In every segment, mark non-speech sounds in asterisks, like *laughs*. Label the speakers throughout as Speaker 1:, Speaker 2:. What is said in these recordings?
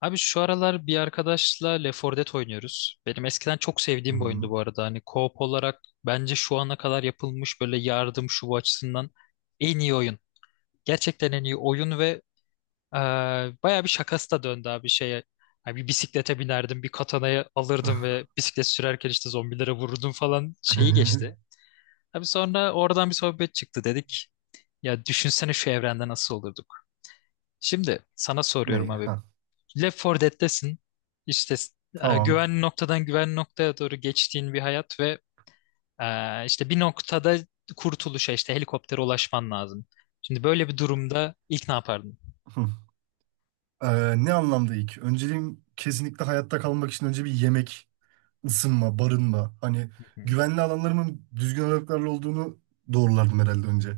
Speaker 1: Abi şu aralar bir arkadaşla Left 4 Dead oynuyoruz. Benim eskiden çok sevdiğim bir
Speaker 2: Hmm.
Speaker 1: oyundu bu arada. Hani co-op olarak bence şu ana kadar yapılmış böyle yardım şu bu açısından en iyi oyun. Gerçekten en iyi oyun ve e, bayağı bir şakası da döndü abi şeye. Hani bir bisiklete binerdim, bir katanayı alırdım ve bisiklet sürerken işte zombilere vururdum falan şeyi geçti.
Speaker 2: *laughs*
Speaker 1: Abi sonra oradan bir sohbet çıktı dedik. Ya düşünsene şu evrende nasıl olurduk. Şimdi sana soruyorum
Speaker 2: Ney?
Speaker 1: abi.
Speaker 2: Ha.
Speaker 1: Left 4 Dead'desin. İşte
Speaker 2: Tamam.
Speaker 1: güvenli noktadan güvenli noktaya doğru geçtiğin bir hayat ve işte bir noktada kurtuluşa işte helikoptere ulaşman lazım. Şimdi böyle bir durumda ilk ne yapardın?
Speaker 2: Hı. Ne anlamda ilk? Önceliğim kesinlikle hayatta kalmak için önce bir yemek, ısınma, barınma. Hani
Speaker 1: Hı.
Speaker 2: güvenli alanlarımın düzgün aralıklarla olduğunu doğrulardım herhalde önce.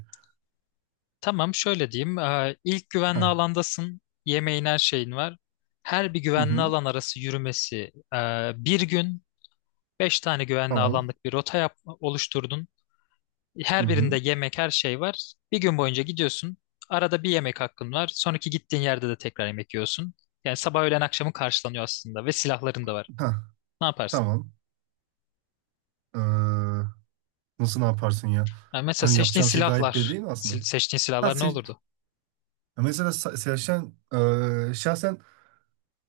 Speaker 1: Tamam şöyle diyeyim. İlk güvenli
Speaker 2: Ha.
Speaker 1: alandasın. Yemeğin her şeyin var. Her bir
Speaker 2: Hı
Speaker 1: güvenli
Speaker 2: hı.
Speaker 1: alan arası yürümesi bir gün. Beş tane güvenli
Speaker 2: Tamam.
Speaker 1: alanlık bir rota yap, oluşturdun.
Speaker 2: Hı
Speaker 1: Her birinde
Speaker 2: hı.
Speaker 1: yemek, her şey var. Bir gün boyunca gidiyorsun. Arada bir yemek hakkın var. Sonraki gittiğin yerde de tekrar yemek yiyorsun. Yani sabah, öğlen, akşamı karşılanıyor aslında ve silahların da var.
Speaker 2: Ha.
Speaker 1: Ne yaparsın?
Speaker 2: Tamam. Ee, nasıl ne yaparsın ya?
Speaker 1: Yani mesela
Speaker 2: Hani
Speaker 1: seçtiğin
Speaker 2: yapacağım şey gayet belli
Speaker 1: silahlar.
Speaker 2: değil mi aslında?
Speaker 1: Seçtiğin
Speaker 2: Ha,
Speaker 1: silahlar ne olurdu?
Speaker 2: mesela şahsen,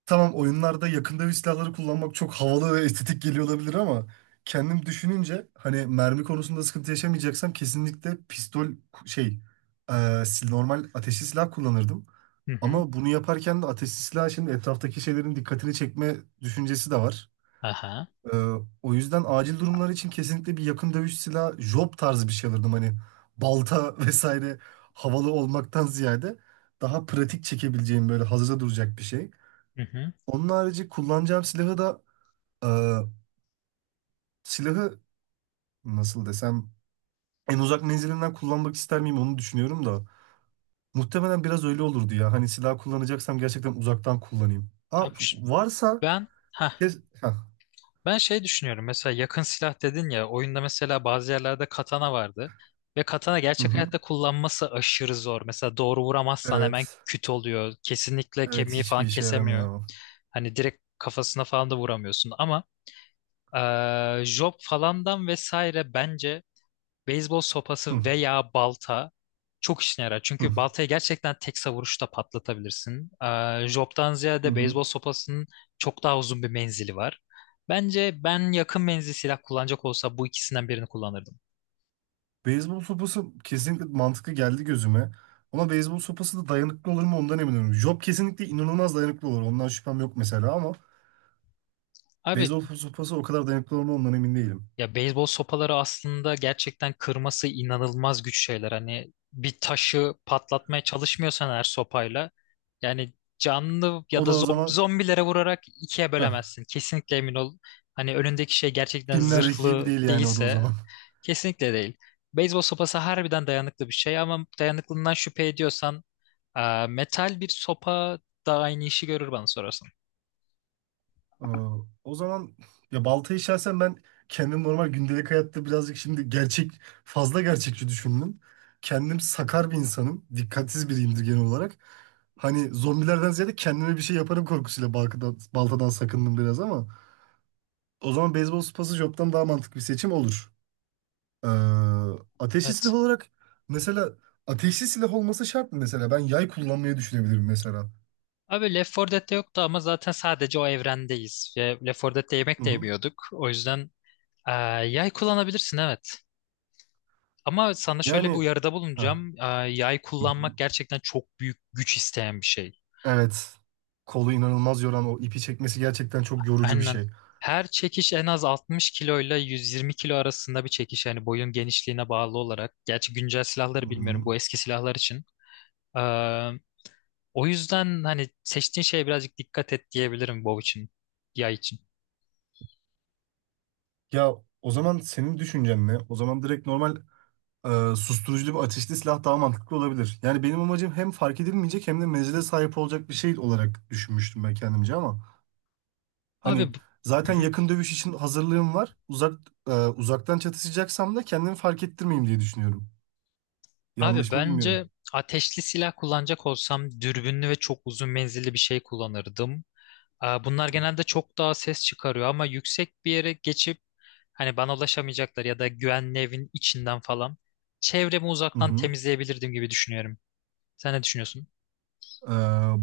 Speaker 2: tamam, oyunlarda yakındövüş silahları kullanmak çok havalı ve estetik geliyor olabilir ama kendim düşününce hani mermi konusunda sıkıntı yaşamayacaksam kesinlikle pistol şey, e, normal ateşli silah kullanırdım.
Speaker 1: Hı hı.
Speaker 2: Ama bunu yaparken de ateşli silah şimdi etraftaki şeylerin dikkatini çekme düşüncesi de var.
Speaker 1: Aha.
Speaker 2: E, o yüzden acil durumlar için kesinlikle bir yakın dövüş silahı job tarzı bir şey alırdım. Hani balta *laughs* vesaire havalı olmaktan ziyade daha pratik çekebileceğim böyle hazırda duracak bir şey.
Speaker 1: Hı hı.
Speaker 2: Onun harici kullanacağım silahı da, e, silahı nasıl desem, en uzak menzilinden kullanmak ister miyim onu düşünüyorum da muhtemelen biraz öyle olurdu ya. Hani silah kullanacaksam gerçekten uzaktan kullanayım. Ha,
Speaker 1: Abi,
Speaker 2: varsa
Speaker 1: ben ha
Speaker 2: Hah,
Speaker 1: ben şey düşünüyorum. Mesela yakın silah dedin ya oyunda mesela bazı yerlerde katana vardı. Ve katana
Speaker 2: hı
Speaker 1: gerçek
Speaker 2: hı.
Speaker 1: hayatta kullanması aşırı zor. Mesela doğru vuramazsan hemen
Speaker 2: Evet.
Speaker 1: küt oluyor. Kesinlikle
Speaker 2: Evet,
Speaker 1: kemiği falan
Speaker 2: hiçbir işe
Speaker 1: kesemiyor.
Speaker 2: yaramıyor.
Speaker 1: Hani direkt kafasına falan da vuramıyorsun ama job falandan vesaire bence beyzbol
Speaker 2: Hı,
Speaker 1: sopası veya balta çok işine yarar.
Speaker 2: hı,
Speaker 1: Çünkü baltayı gerçekten tek savuruşta patlatabilirsin. Job'tan
Speaker 2: hı
Speaker 1: ziyade
Speaker 2: hı.
Speaker 1: beyzbol sopasının çok daha uzun bir menzili var. Bence ben yakın menzil silah kullanacak olsa bu ikisinden birini kullanırdım.
Speaker 2: Beyzbol sopası kesinlikle mantıklı geldi gözüme. Ama beyzbol sopası da dayanıklı olur mu ondan emin değilim. Job kesinlikle inanılmaz dayanıklı olur. Ondan şüphem yok mesela ama
Speaker 1: Abi,
Speaker 2: beyzbol sopası o kadar dayanıklı olur mu ondan emin değilim.
Speaker 1: ya beyzbol sopaları aslında gerçekten kırması inanılmaz güç şeyler. Hani bir taşı patlatmaya çalışmıyorsan eğer sopayla yani canlı ya
Speaker 2: O
Speaker 1: da
Speaker 2: da o zaman,
Speaker 1: zombilere vurarak ikiye
Speaker 2: heh,
Speaker 1: bölemezsin. Kesinlikle emin ol. Hani önündeki şey gerçekten
Speaker 2: filmlerdeki gibi
Speaker 1: zırhlı
Speaker 2: değil yani o da o
Speaker 1: değilse
Speaker 2: zaman.
Speaker 1: kesinlikle değil. Beyzbol sopası harbiden dayanıklı bir şey ama dayanıklılığından şüphe ediyorsan metal bir sopa da aynı işi görür bana sorarsan.
Speaker 2: Ee, o zaman ya baltayı şahsen ben kendim normal gündelik hayatta birazcık şimdi fazla gerçekçi düşündüm. Kendim sakar bir insanım. Dikkatsiz biriyimdir genel olarak. Hani zombilerden ziyade kendime bir şey yaparım korkusuyla baltadan sakındım biraz ama o zaman beyzbol sopası joptan daha mantıklı bir seçim olur. Ee, ateşli silah
Speaker 1: Evet.
Speaker 2: olarak mesela ateşli silah olması şart mı mesela? Ben yay kullanmayı düşünebilirim mesela.
Speaker 1: Abi Left 4 Dead'de yoktu ama zaten sadece o evrendeyiz. Ve Left 4 Dead'de yemek
Speaker 2: Hı
Speaker 1: de
Speaker 2: hı.
Speaker 1: yemiyorduk. O yüzden e, yay kullanabilirsin, evet. Ama sana şöyle bir
Speaker 2: Yani,
Speaker 1: uyarıda
Speaker 2: hah,
Speaker 1: bulunacağım. Yay
Speaker 2: hı hı,
Speaker 1: kullanmak gerçekten çok büyük güç isteyen bir şey.
Speaker 2: evet, kolu inanılmaz yoran o ipi çekmesi gerçekten çok yorucu bir
Speaker 1: Aynen.
Speaker 2: şey.
Speaker 1: Her çekiş en az 60 kilo ile 120 kilo arasında bir çekiş. Yani boyun genişliğine bağlı olarak. Gerçi güncel
Speaker 2: Hı
Speaker 1: silahları bilmiyorum.
Speaker 2: hı.
Speaker 1: Bu eski silahlar için. E, O yüzden hani seçtiğin şeye birazcık dikkat et diyebilirim bow için. Yay için.
Speaker 2: Ya o zaman senin düşüncen ne? O zaman direkt normal, e, susturuculu bir ateşli silah daha mantıklı olabilir. Yani benim amacım hem fark edilmeyecek hem de menzile sahip olacak bir şey olarak düşünmüştüm ben kendimce ama hani
Speaker 1: Abi bu...
Speaker 2: zaten yakın dövüş için hazırlığım var. Uzaktan çatışacaksam da kendimi fark ettirmeyeyim diye düşünüyorum.
Speaker 1: Abi
Speaker 2: Yanlış mı bilmiyorum.
Speaker 1: bence ateşli silah kullanacak olsam dürbünlü ve çok uzun menzilli bir şey kullanırdım. Aa, bunlar genelde çok daha ses çıkarıyor ama yüksek bir yere geçip hani bana ulaşamayacaklar ya da güvenli evin içinden falan çevremi
Speaker 2: Hı
Speaker 1: uzaktan
Speaker 2: hı.
Speaker 1: temizleyebilirdim gibi düşünüyorum. Sen ne düşünüyorsun?
Speaker 2: E,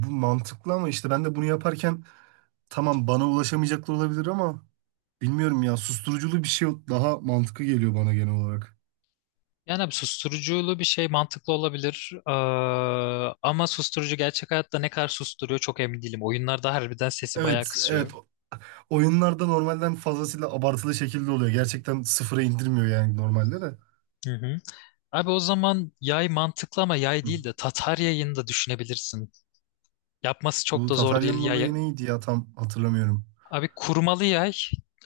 Speaker 2: bu mantıklı ama işte ben de bunu yaparken, tamam, bana ulaşamayacaklar olabilir ama bilmiyorum ya, susturuculu bir şey daha mantıklı geliyor bana genel olarak.
Speaker 1: Yani abi susturuculu bir şey mantıklı olabilir. Aa, ama susturucu gerçek hayatta ne kadar susturuyor çok emin değilim. Oyunlarda harbiden sesi bayağı
Speaker 2: Evet, evet.
Speaker 1: kısıyor.
Speaker 2: Oyunlarda normalden fazlasıyla abartılı şekilde oluyor. Gerçekten sıfıra indirmiyor yani normalde de.
Speaker 1: Hı hı. Abi o zaman yay mantıklı ama yay
Speaker 2: Hı.
Speaker 1: değil de Tatar yayını da düşünebilirsin. Yapması çok
Speaker 2: Bu
Speaker 1: da zor değil
Speaker 2: Tatarya'nın
Speaker 1: yay.
Speaker 2: olayı neydi ya tam hatırlamıyorum.
Speaker 1: Abi kurmalı yay.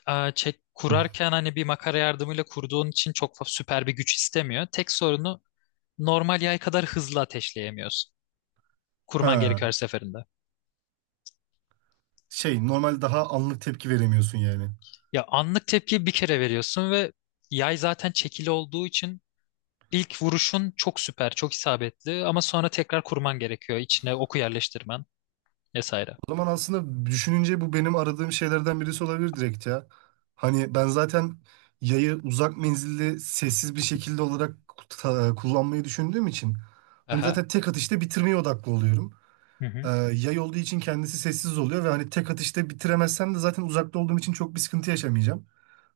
Speaker 1: Aa, çek,
Speaker 2: Hı.
Speaker 1: kurarken hani bir makara yardımıyla kurduğun için çok süper bir güç istemiyor. Tek sorunu normal yay kadar hızlı ateşleyemiyorsun. Kurman
Speaker 2: Ha,
Speaker 1: gerekiyor her seferinde.
Speaker 2: şey, normal daha anlık tepki veremiyorsun yani.
Speaker 1: Ya anlık tepkiyi bir kere veriyorsun ve yay zaten çekili olduğu için ilk vuruşun çok süper, çok isabetli ama sonra tekrar kurman gerekiyor. İçine oku yerleştirmen vesaire.
Speaker 2: O zaman aslında düşününce bu benim aradığım şeylerden birisi olabilir direkt ya. Hani ben zaten yayı uzak menzilli sessiz bir şekilde olarak kullanmayı düşündüğüm için hani
Speaker 1: Aha.
Speaker 2: zaten tek atışta bitirmeye odaklı oluyorum.
Speaker 1: Hı hı.
Speaker 2: Yay olduğu için kendisi sessiz oluyor ve hani tek atışta bitiremezsem de zaten uzakta olduğum için çok bir sıkıntı yaşamayacağım.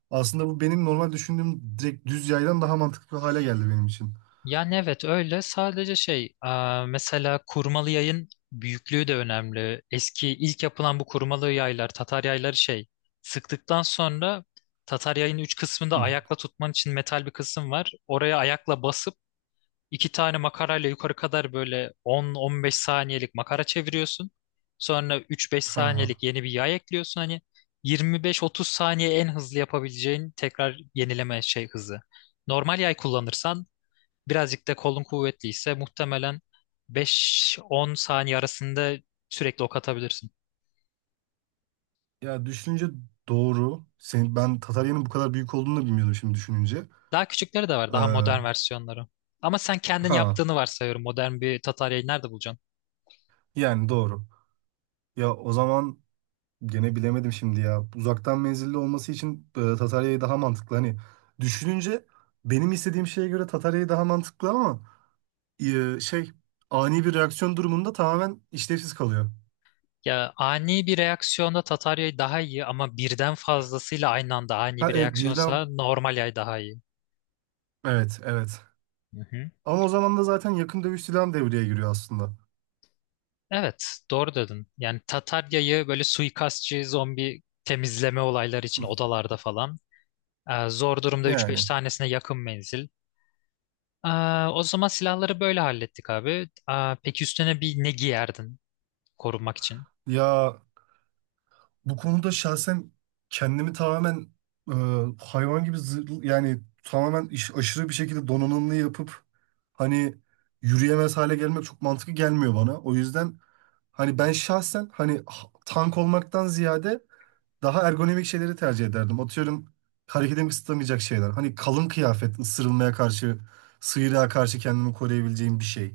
Speaker 2: Aslında bu benim normal düşündüğüm direkt düz yaydan daha mantıklı hale geldi benim için.
Speaker 1: Yani evet öyle sadece şey mesela kurmalı yayın büyüklüğü de önemli. Eski ilk yapılan bu kurmalı yaylar Tatar yayları şey sıktıktan sonra Tatar yayın üç kısmında
Speaker 2: Hı.
Speaker 1: ayakla tutman için metal bir kısım var. Oraya ayakla basıp iki tane makarayla yukarı kadar böyle 10-15 saniyelik makara çeviriyorsun. Sonra 3-5
Speaker 2: Ha.
Speaker 1: saniyelik yeni bir yay ekliyorsun. Hani 25-30 saniye en hızlı yapabileceğin tekrar yenileme şey hızı. Normal yay kullanırsan birazcık da kolun kuvvetliyse muhtemelen 5-10 saniye arasında sürekli ok atabilirsin.
Speaker 2: Ya düşününce doğru. Ben Tatarya'nın bu kadar büyük olduğunu da bilmiyordum şimdi düşününce.
Speaker 1: Daha küçükleri de var, daha
Speaker 2: Ee,
Speaker 1: modern versiyonları. Ama sen kendin
Speaker 2: ha
Speaker 1: yaptığını varsayıyorum. Modern bir tataryayı nerede bulacaksın?
Speaker 2: yani doğru. Ya o zaman gene bilemedim şimdi ya. Uzaktan menzilli olması için, Tatarya'yı daha mantıklı. Hani düşününce benim istediğim şeye göre Tatarya'yı daha mantıklı ama şey, ani bir reaksiyon durumunda tamamen işlevsiz kalıyor.
Speaker 1: Ya ani bir reaksiyonda Tatar yay daha iyi ama birden fazlasıyla aynı anda ani
Speaker 2: Ha,
Speaker 1: bir
Speaker 2: evet,
Speaker 1: reaksiyonsa normal yay daha iyi.
Speaker 2: evet, evet.
Speaker 1: Hı hı.
Speaker 2: Ama o zaman da zaten yakın dövüş silahım devreye giriyor aslında.
Speaker 1: Evet, doğru dedin. Yani Tatar yayı böyle suikastçı zombi temizleme olayları için
Speaker 2: *laughs*
Speaker 1: odalarda falan. Zor durumda üç beş
Speaker 2: Yani.
Speaker 1: tanesine yakın menzil. Ee, O zaman silahları böyle hallettik abi. Peki üstüne bir ne giyerdin korunmak için?
Speaker 2: Ya bu konuda şahsen kendimi tamamen, e, hayvan gibi yani tamamen, aşırı bir şekilde donanımlı yapıp hani yürüyemez hale gelmek çok mantıklı gelmiyor bana. O yüzden hani ben şahsen hani tank olmaktan ziyade daha ergonomik şeyleri tercih ederdim. Atıyorum, hareketimi kısıtlamayacak şeyler. Hani kalın kıyafet ısırılmaya karşı, sıyrığa karşı kendimi koruyabileceğim bir şey.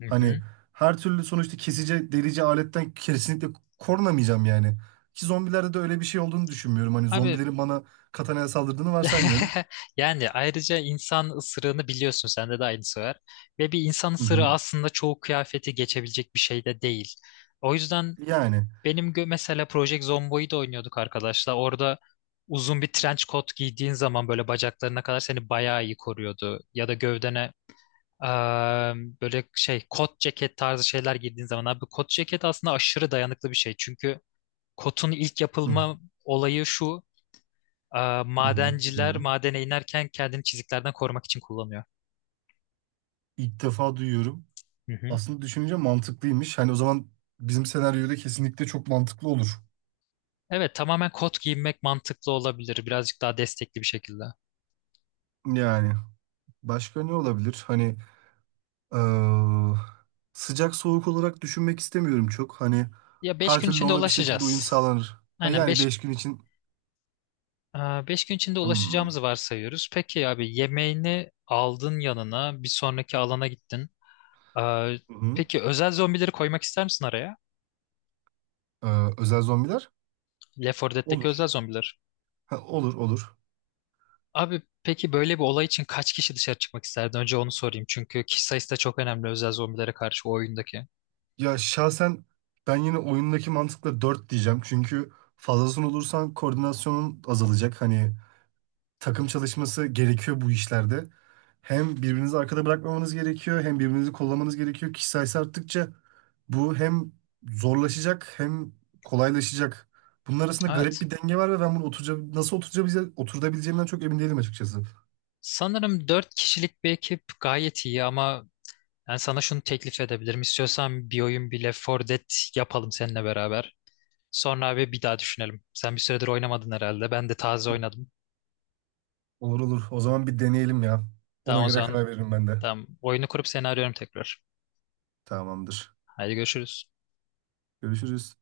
Speaker 1: Hı hı.
Speaker 2: Hani her türlü sonuçta kesici, delici aletten kesinlikle korunamayacağım yani. Ki zombilerde de öyle bir şey olduğunu düşünmüyorum. Hani
Speaker 1: Abi.
Speaker 2: zombilerin bana katanaya saldırdığını varsaymıyorum.
Speaker 1: *laughs* Yani ayrıca insan ısırığını biliyorsun sende de aynısı var. Ve bir insan
Speaker 2: Hı
Speaker 1: ısırığı
Speaker 2: hı.
Speaker 1: aslında çoğu kıyafeti geçebilecek bir şey de değil. O yüzden
Speaker 2: Yani.
Speaker 1: benim mesela Project Zombo'yu da oynuyorduk arkadaşlar. Orada uzun bir trench coat giydiğin zaman böyle bacaklarına kadar seni bayağı iyi koruyordu. Ya da gövdene eee, böyle şey kot ceket tarzı şeyler giydiğin zaman abi kot ceket aslında aşırı dayanıklı bir şey. Çünkü kotun ilk
Speaker 2: Hı
Speaker 1: yapılma olayı şu. Aa,
Speaker 2: hı, hı.
Speaker 1: madenciler
Speaker 2: Dinliyorum.
Speaker 1: madene inerken kendini çiziklerden korumak için kullanıyor.
Speaker 2: İlk defa duyuyorum.
Speaker 1: Hı hı.
Speaker 2: Aslında düşününce mantıklıymış. Hani o zaman bizim senaryoda kesinlikle çok mantıklı olur.
Speaker 1: Evet, tamamen kot giyinmek mantıklı olabilir. Birazcık daha destekli bir şekilde.
Speaker 2: Yani. Başka ne olabilir? Hani, eee, sıcak soğuk olarak düşünmek istemiyorum çok. Hani
Speaker 1: Ya 5
Speaker 2: her
Speaker 1: gün
Speaker 2: türlü
Speaker 1: içinde
Speaker 2: ona bir şekilde uyum
Speaker 1: ulaşacağız.
Speaker 2: sağlanır. Ha,
Speaker 1: Aynen
Speaker 2: yani,
Speaker 1: beş
Speaker 2: 5 gün için.
Speaker 1: beş gün içinde
Speaker 2: Hmm.
Speaker 1: ulaşacağımızı varsayıyoruz. Peki abi yemeğini aldın yanına bir sonraki alana gittin. Aa,
Speaker 2: Hı hı.
Speaker 1: peki özel zombileri koymak ister misin araya?
Speaker 2: Özel zombiler?
Speaker 1: Left 4 Dead'deki özel
Speaker 2: Olur.
Speaker 1: zombiler.
Speaker 2: Ha, olur, olur.
Speaker 1: Abi peki böyle bir olay için kaç kişi dışarı çıkmak isterdi? Önce onu sorayım çünkü kişi sayısı da çok önemli özel zombilere karşı o oyundaki.
Speaker 2: Ya şahsen ben yine oyundaki mantıkla 4 diyeceğim. Çünkü fazlasını olursan koordinasyonun azalacak. Hani takım çalışması gerekiyor bu işlerde. Hem birbirinizi arkada bırakmamanız gerekiyor, hem birbirinizi kollamanız gerekiyor. Kişi sayısı arttıkça bu hem zorlaşacak hem kolaylaşacak. Bunun arasında garip
Speaker 1: Evet.
Speaker 2: bir denge var ve ben bunu nasıl oturabileceğim, oturabileceğimden çok emin değilim açıkçası.
Speaker 1: Sanırım dört kişilik bir ekip gayet iyi ama ben sana şunu teklif edebilirim. İstiyorsan bir oyun bile Left 4 Dead yapalım seninle beraber. Sonra abi bir daha düşünelim. Sen bir süredir oynamadın herhalde. Ben de taze oynadım.
Speaker 2: Olur, olur. O zaman bir deneyelim ya. Ona
Speaker 1: Tamam o
Speaker 2: göre
Speaker 1: zaman
Speaker 2: karar veririm ben de.
Speaker 1: tamam. Oyunu kurup seni arıyorum tekrar.
Speaker 2: Tamamdır.
Speaker 1: Haydi görüşürüz.
Speaker 2: Görüşürüz.